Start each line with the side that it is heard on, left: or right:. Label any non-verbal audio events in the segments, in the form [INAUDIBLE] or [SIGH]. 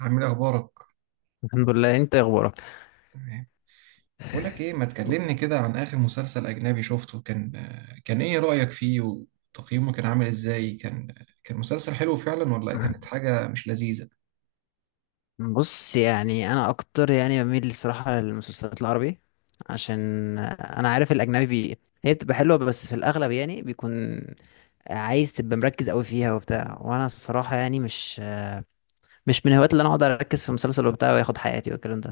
right: عامل إيه اخبارك؟
left: الحمد لله، انت إيه اخبارك؟
right: تمام. بقول لك ايه، ما تكلمني كده عن اخر مسلسل اجنبي شفته. كان ايه رايك فيه وتقييمه، كان عامل ازاي. كان مسلسل حلو فعلا، ولا كانت حاجه مش لذيذه؟
left: [LAUGHS] بص، انا اكتر بميل الصراحه للمسلسلات العربي، عشان انا عارف الاجنبي هي بتبقى حلوه، بس في الاغلب يعني بيكون عايز تبقى مركز قوي فيها وبتاع، وانا الصراحه يعني مش من هوايات اللي انا اقعد اركز في مسلسل وبتاع وياخد حياتي والكلام ده.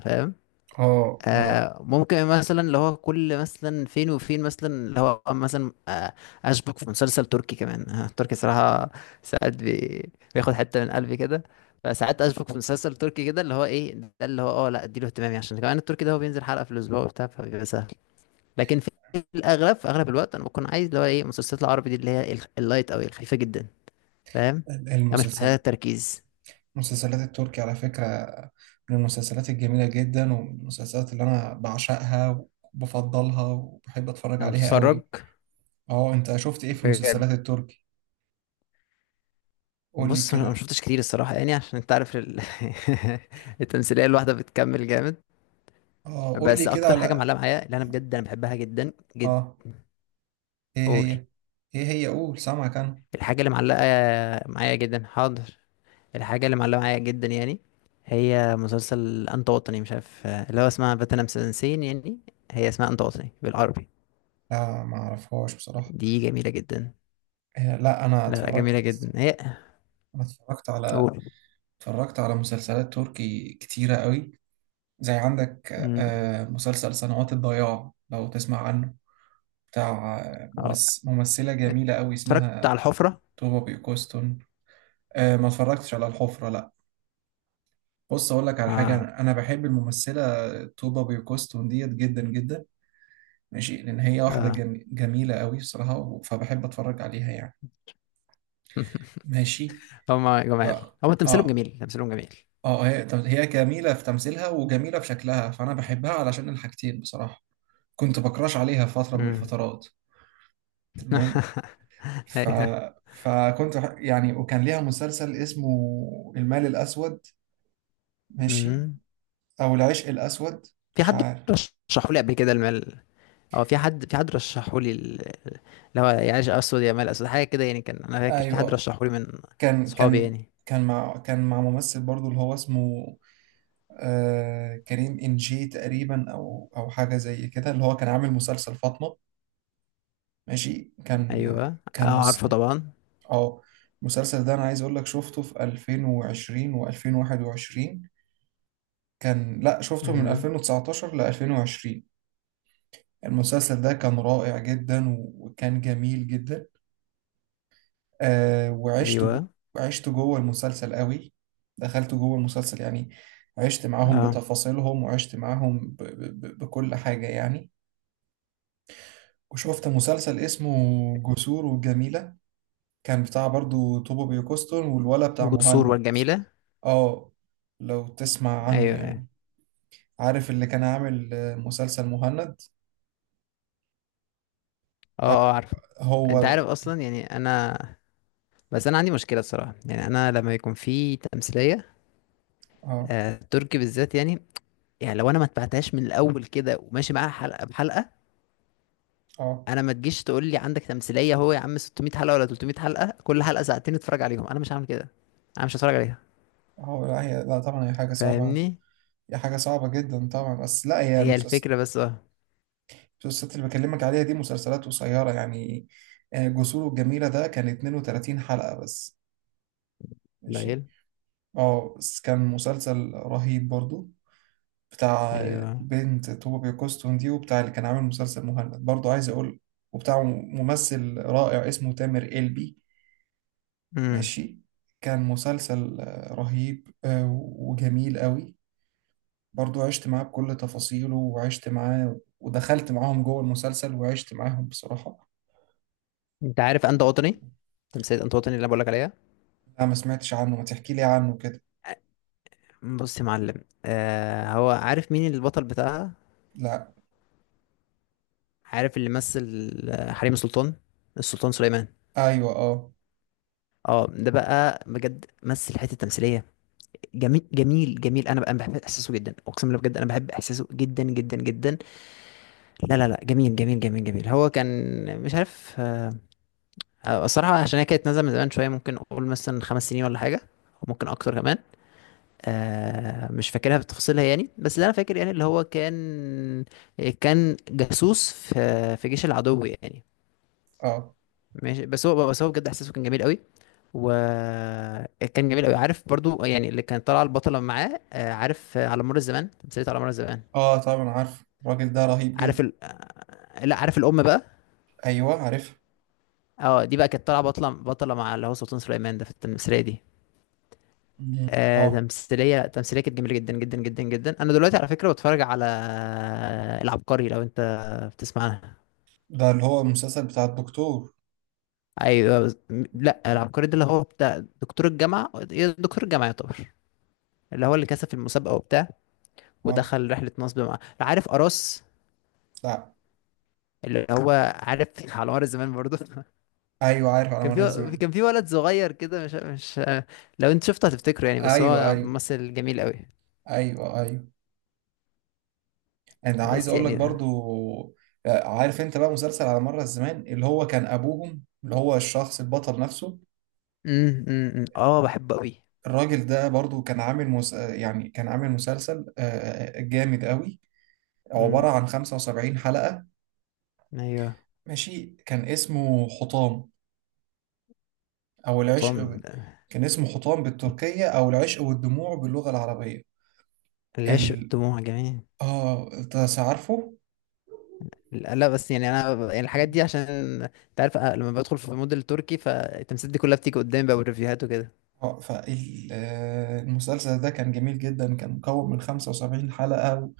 right: اه، اه.
left: آه، ممكن مثلا اللي هو كل مثلا فين وفين مثلا اللي هو مثلا اشبك في مسلسل تركي كمان. آه، تركي صراحة ساعات بياخد حتة من قلبي كده، فساعات اشبك في مسلسل تركي كده، اللي هو ايه ده اللي هو لا، اديله اهتمامي، عشان كمان التركي ده هو بينزل حلقة في الاسبوع وبتاع، فبيبقى سهل. لكن في الاغلب، في اغلب الوقت، انا بكون عايز اللي هو ايه المسلسلات العربي دي اللي اللايت او الخفيفة جدا. فاهم؟ انا مش محتاجة
right: المسلسل
left: تركيز.
right: المسلسلات التركي على فكرة من المسلسلات الجميلة جدا، ومن المسلسلات اللي أنا بعشقها وبفضلها وبحب أتفرج
left: انا
right: عليها
left: بتفرج.
right: قوي. اه، أنت شفت إيه في المسلسلات التركي؟ قول لي
left: بص، انا ما
right: كده.
left: شفتش كتير الصراحه، يعني عشان انت عارف [LAUGHS] التمثيليه الواحده بتكمل جامد.
right: اه، قول لي
left: بس
right: كده
left: اكتر حاجه
right: على.
left: معلقه معايا اللي انا بجد انا بحبها جدا جدا.
right: اه، إيه
left: قول.
right: هي؟ إيه هي؟ قول، سامعك أنا.
left: الحاجه اللي معلقه معايا جدا، حاضر. الحاجه اللي معلقه معايا جدا يعني هي مسلسل انت وطني، مش عارف اللي هو اسمها بتنا مسنسين يعني، هي اسمها انت وطني بالعربي.
right: لا، ما اعرفهاش بصراحة.
left: دي جميله جدا.
right: آه، لا، انا
left: لا لا، جميله
right: اتفرجت.
left: جدا هي.
right: انا اتفرجت على.
left: قول.
right: اتفرجت على مسلسلات تركي كتيرة قوي. زي عندك
left: مم.
right: مسلسل سنوات الضياع، لو تسمع عنه، بتاع
left: اه،
right: ممثلة جميلة قوي
left: اتفرجت على
right: اسمها
left: الحفره.
right: توبا بيوكوستون. ما اتفرجتش على الحفرة، لا. بص اقول لك على حاجة،
left: اه.
right: أنا بحب الممثلة توبا بيوكوستون ديت جدا جدا. ماشي. لان هي واحدة
left: اه.
right: جميلة قوي بصراحة، فبحب اتفرج عليها يعني.
left: [LAUGHS]
right: ماشي.
left: هما
right: ف...
left: جمال. هو تمثيلهم
right: اه،
left: جميل، تمثيلهم جميل.
right: اه. طب هي جميلة في تمثيلها وجميلة في شكلها، فأنا بحبها علشان الحاجتين بصراحة. كنت بكراش عليها في فترة من
left: امم.
right: الفترات. تمام.
left: [LAUGHS]
right: ف...
left: ايوه.
right: يعني وكان ليها مسلسل اسمه المال الأسود. ماشي.
left: امم.
right: أو العشق الأسود،
left: في
right: مش
left: حد
right: عارف.
left: رشحوا لي قبل كده المال. اه، في حد، في حد رشحوا لي اللي هو يعيش اسود، يا مال اسود، حاجه كده يعني، كان انا فاكر في
right: أيوه،
left: حد
right: آه.
left: رشحوا لي من
right: كان
left: صحابي
right: كان
left: يعني.
right: كان مع ممثل برضو اللي هو اسمه كريم إنجي تقريبا، أو حاجة زي كده، اللي هو كان عامل مسلسل فاطمة. ماشي.
left: ايوه، اه عارفه طبعا.
right: اه. المسلسل ده انا عايز اقول لك شفته في 2020 و2021. لا، شفته من
left: امم.
right: 2019 ل 2020. المسلسل ده كان رائع جدا وكان جميل جدا. آه وعشت جو...
left: ايوه.
right: عشت جوه المسلسل قوي. دخلت جوه المسلسل يعني. عشت معاهم
left: اه،
right: بتفاصيلهم، وعشت معاهم بكل حاجة يعني. وشفت مسلسل اسمه جسور وجميلة، كان بتاع برضو توبو بيوكوستون والولا بتاع
left: جسور
right: مهند.
left: والجميله.
right: اه، لو تسمع عنه
left: ايوه ايوه.
right: يعني. عارف اللي كان عامل مسلسل مهند.
left: اه.
right: آه،
left: اه عارفه. انت
right: هو
left: عارف اصلا يعني انا، بس انا عندي مشكله الصراحه، يعني انا لما يكون في تمثيليه
right: اه،
left: آه، تركي بالذات يعني، يعني لو انا ما اتبعتهاش من الاول كده وماشي معاها حلقه بحلقه،
right: اه.
left: انا ما تجيش تقول لي عندك تمثيليه هو يا عم 600 حلقه ولا 300 حلقه، كل حلقه ساعتين اتفرج عليهم. انا مش هعمل كده، انا مش هتفرج عليها.
right: هو، لا، هي، لا، طبعا هي حاجة صعبة.
left: فاهمني؟
right: هي حاجة صعبة جدا طبعا، بس لا.
left: هي الفكره بس، اه.
right: المسلسلات اللي بكلمك عليها دي مسلسلات قصيرة يعني. جسور الجميلة ده كان 32 حلقة بس. ماشي.
left: قليل.
right: اه، بس كان مسلسل رهيب برضو، بتاع
left: ايوه.
right: البنت طوبة كوستون دي، وبتاع اللي كان عامل مسلسل مهند برضو، عايز أقول، وبتاع ممثل رائع اسمه تامر قلبي.
left: امم.
right: ماشي. كان مسلسل رهيب، وجميل قوي. برضو عشت معاه بكل تفاصيله، وعشت معاه ودخلت معاهم جوه المسلسل، وعشت معاهم بصراحة.
left: انت عارف انت وطني، تمثيليه انت وطني اللي انا بقول لك عليها.
right: لا، ما سمعتش عنه، ما تحكي لي عنه كده.
left: بص يا معلم، آه، هو عارف مين البطل بتاعها؟
right: لا.
left: عارف اللي مثل آه، حريم سلطان، السلطان سليمان.
right: ايوه، اه،
left: اه، ده بقى بجد مثل حته تمثيليه. جميل جميل جميل، انا بقى بحب احساسه جدا، اقسم بالله بجد انا بحب احساسه جدا جدا جدا. لا لا لا، جميل جميل جميل جميل. هو كان مش عارف آه، آه، الصراحه عشان هي كانت نازله من زمان شويه، ممكن اقول مثلا 5 سنين ولا حاجه، وممكن اكتر كمان. آه، مش فاكرها بتفاصيلها يعني، بس اللي انا فاكر يعني اللي هو كان، كان جاسوس في جيش العدو يعني.
right: اه.
left: ماشي، بس هو بجد احساسه كان جميل قوي، وكان جميل قوي. عارف برضو يعني اللي كانت طالعه البطله معاه آه، عارف آه، على مر الزمان، تمثيلية على مر الزمان.
right: اه، طبعا عارف الراجل ده رهيب
left: عارف
right: جدا.
left: آه، لا، عارف الام بقى.
right: ايوه عارف.
left: اه، دي بقى كانت طالعه بطله، بطله مع اللي هو سلطان سليمان ده في التمثيليه دي.
right: مم.
left: آه،
right: اه،
left: تمثيليه كانت جميله جدا جدا جدا جدا. انا دلوقتي على فكره بتفرج على العبقري، لو انت بتسمعها.
right: ده اللي هو المسلسل بتاع الدكتور.
left: ايوه لا، العبقري ده اللي هو بتاع دكتور الجامعه إيه، دكتور الجامعه يعتبر اللي هو اللي كسب في المسابقه وبتاع،
right: اه،
left: ودخل رحلة نصب مع عارف أراس.
right: لا.
left: اللي هو عارف [LAUGHS] على مر الزمان برضه. [LAUGHS]
right: ايوه عارف على
left: كان
right: مر
left: في،
right: الزمان.
left: كان في ولد صغير كده، مش لو انت شفته هتفتكره يعني، بس
right: ايوه،
left: هو
right: ايوه.
left: ممثل جميل قوي.
right: ايوه، ايوه. انا عايز
left: بس
right: اقول لك
left: يعني،
right: برضو عارف انت بقى مسلسل على مر الزمان، اللي هو كان ابوهم اللي هو الشخص البطل نفسه.
left: امم، اه بحبه قوي.
right: الراجل ده برضو كان عامل مس... آه، يعني كان عامل مسلسل جامد قوي. عبارة
left: امم.
right: عن 75 حلقة.
left: ايوه.
right: ماشي. كان اسمه حطام، او العشق
left: طم.
right: ب... كان اسمه حطام بالتركية، او العشق والدموع باللغة العربية.
left: العشق
right: ال...
left: دموع جميل.
right: اه، انت عارفه.
left: لا لا، بس يعني انا يعني الحاجات دي عشان انت عارف أه، لما بدخل في مود التركي، فالتمثيلات دي كلها بتيجي قدامي بقى، والريفيوهات وكده.
right: اه، فالمسلسل ده كان جميل جدا، كان مكون من 75 حلقة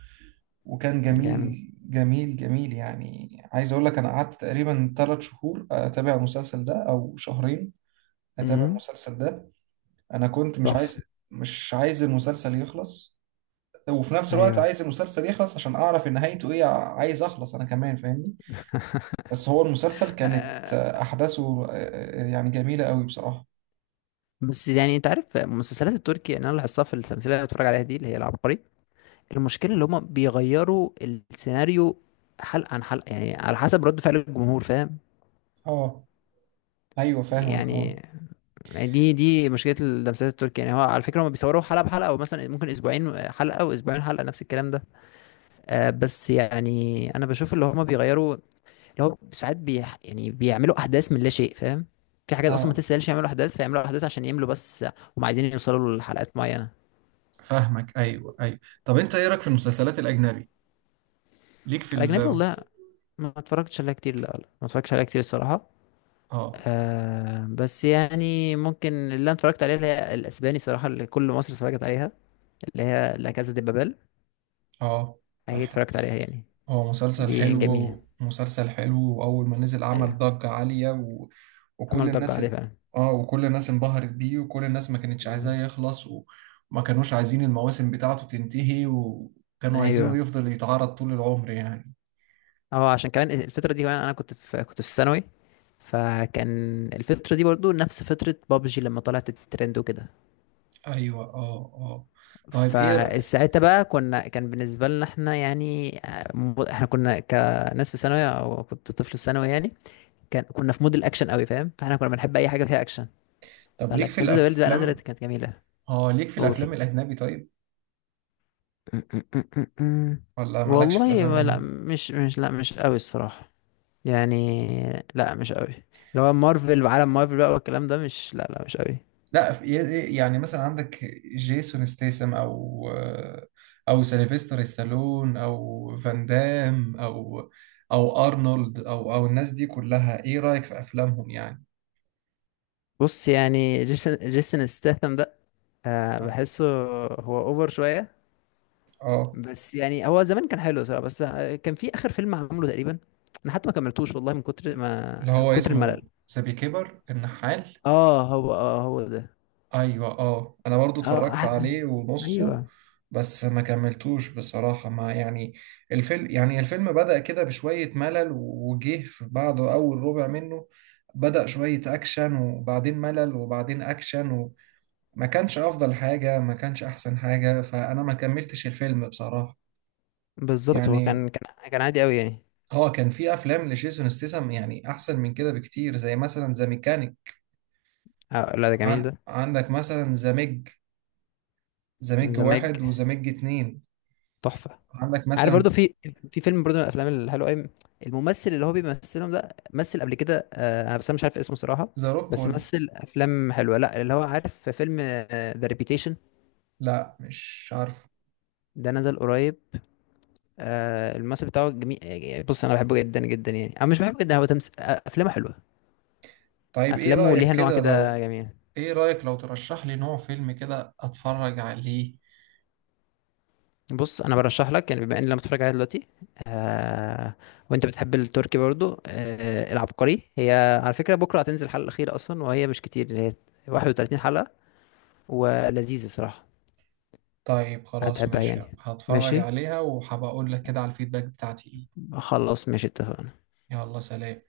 right: وكان
left: جامد.
right: جميل جميل جميل يعني. عايز اقول لك انا قعدت تقريبا 3 شهور اتابع المسلسل ده، او شهرين اتابع
left: امم.
right: المسلسل ده. انا كنت مش
left: تحفة.
right: عايز مش عايز المسلسل يخلص، وفي نفس الوقت
left: ايوه.
right: عايز المسلسل يخلص عشان اعرف إن نهايته ايه، عايز اخلص انا كمان، فاهمني. بس هو المسلسل كانت
left: [LAUGHS]
right: احداثه يعني جميلة قوي بصراحة.
left: بس يعني انت عارف المسلسلات التركي، يعني انا لاحظتها في التمثيليه اللي بتفرج عليها دي اللي هي العبقري، المشكله اللي هما بيغيروا السيناريو حلقه عن حلقه، يعني على حسب رد فعل الجمهور، فاهم؟
right: اه، ايوه فاهمك، اه.
left: يعني دي مشكله المسلسلات التركي، يعني هو على فكره هما بيصوروا حلقه بحلقه، او مثلا ممكن اسبوعين حلقه واسبوعين حلقه، نفس الكلام ده. آه، بس يعني انا بشوف اللي هما بيغيروا، اللي هو ساعات يعني بيعملوا احداث من لا شيء، فاهم؟ في حاجات اصلا ما
right: آه.
left: تستاهلش يعملوا احداث، فيعملوا احداث عشان يملوا بس، هم عايزين يوصلوا لحلقات معينه.
right: فاهمك، ايوه، ايوه. طب انت ايه رايك في المسلسلات الاجنبي؟ ليك في
left: الاجنبي
right: ال
left: والله ما اتفرجتش عليها كتير، لا لا، ما اتفرجتش عليها كتير الصراحة.
right: اه،
left: آه، بس يعني ممكن اللي انا اتفرجت عليها اللي هي الاسباني صراحة، اللي كل مصر اتفرجت عليها، اللي هي لا كازا دي بابل.
right: اه،
left: هي
right: ده
left: اتفرجت عليها يعني.
right: هو مسلسل
left: دي جميلة.
right: حلو، مسلسل حلو، واول ما نزل عمل
left: ايوه،
right: ضجة عالية وكل
left: عمل ضجة
right: الناس
left: عليها فعلا.
right: اه، وكل الناس انبهرت بيه، وكل الناس ما كانتش عايزاه
left: مم.
right: يخلص وما كانوش عايزين المواسم بتاعته تنتهي، وكانوا عايزينه
left: ايوه،
right: يفضل يتعرض طول العمر يعني.
left: اه، عشان كمان الفترة دي كمان انا كنت في، كنت في الثانوي، فكان الفترة دي برضو نفس فترة بابجي لما طلعت الترند وكده،
right: ايوه، اه، اه. طيب ايه ر-
left: فساعتها بقى كنا، كان بالنسبة لنا احنا يعني آه، احنا كنا كناس في ثانوي، او كنت طفل في ثانوي يعني، كان كنا في مود الاكشن قوي، فاهم؟ فاحنا كنا بنحب اي حاجة فيها اكشن،
right: طب
left: فلا
right: ليك في
left: كذا دي بقى نزلت
right: الافلام؟
left: كانت جميلة.
right: اه، ليك في
left: قول.
right: الافلام الاجنبي طيب.
left: [LAUGHS]
right: ولا مالكش في
left: والله
right: الافلام
left: ما- لا
right: الاجنبي؟
left: مش مش لا مش قوي الصراحة يعني. لا مش قوي اللي هو مارفل وعالم مارفل بقى والكلام ده، مش، لا لا، مش قوي.
right: لا في- يعني مثلا عندك جيسون ستيسم، او او سيلفستر ستالون، او فان دام، او او ارنولد، او الناس دي كلها، ايه رايك في افلامهم يعني.
left: بص يعني، جيسون ستاثام ده آه
right: اه.
left: بحسه هو اوفر شوية،
right: آه،
left: بس يعني هو زمان كان حلو صراحة، بس كان في آخر فيلم عمله تقريبا أنا حتى ما كملتوش والله، من كتر
right: اللي
left: ما، من
right: هو
left: كتر
right: اسمه
left: الملل.
right: ذا بيكيبر النحال.
left: اه هو، اه هو ده.
right: ايوه، اه، انا برضو
left: اه،
right: اتفرجت عليه ونصه،
left: ايوه.
right: بس ما كملتوش بصراحة. ما يعني الفيلم، الفيلم بدأ كده بشوية ملل، وجه في بعده اول ربع منه بدأ شوية اكشن، وبعدين ملل، وبعدين اكشن. وما كانش افضل حاجة، ما كانش احسن حاجة، فانا ما كملتش الفيلم بصراحة
left: بالظبط، هو
right: يعني.
left: كان كان عادي قوي يعني.
right: هو كان في افلام لجيسون ستاثام يعني احسن من كده بكتير، زي مثلا ذا ميكانيك.
left: آه لا، ده جميل ده.
right: عندك مثلا ذا ميج، ذا ميج
left: انزماج
right: واحد وذا ميج اتنين.
left: تحفة.
right: عندك
left: عارف
right: مثلا
left: برضو في فيلم برضو من الافلام الحلوه قوي، الممثل اللي هو بيمثلهم ده مثل قبل كده آه، أنا بس انا مش عارف اسمه صراحة،
right: ذا
left: بس
right: روكول.
left: مثل افلام حلوة. لا، اللي هو عارف في فيلم ذا ريبيتيشن،
right: لا، مش عارف.
left: ده نزل قريب. آه، الممثل بتاعه جميل آه، يعني بص، انا بحبه جدا جدا، يعني انا مش بحبه جدا، هو آه، افلامه حلوه،
right: طيب ايه
left: افلامه
right: رأيك
left: ليها نوع
right: كده
left: كده
right: لو
left: جميل.
right: ايه رأيك لو ترشح لي نوع فيلم كده اتفرج عليه.
left: بص، انا برشح لك يعني بما ان لما تتفرج عليها دلوقتي وانت بتحب التركي برضو، آه، العبقري هي على فكره بكره هتنزل الحلقه الاخيره اصلا، وهي مش كتير، هي 31 حلقه، ولذيذه صراحه،
right: طيب خلاص
left: هتحبها
right: ماشي،
left: يعني.
right: هتفرج
left: ماشي،
right: عليها وهبقى اقول لك كده على الفيدباك بتاعتي ايه.
left: خلاص ماشي، اتفقنا.
right: يلا، سلام.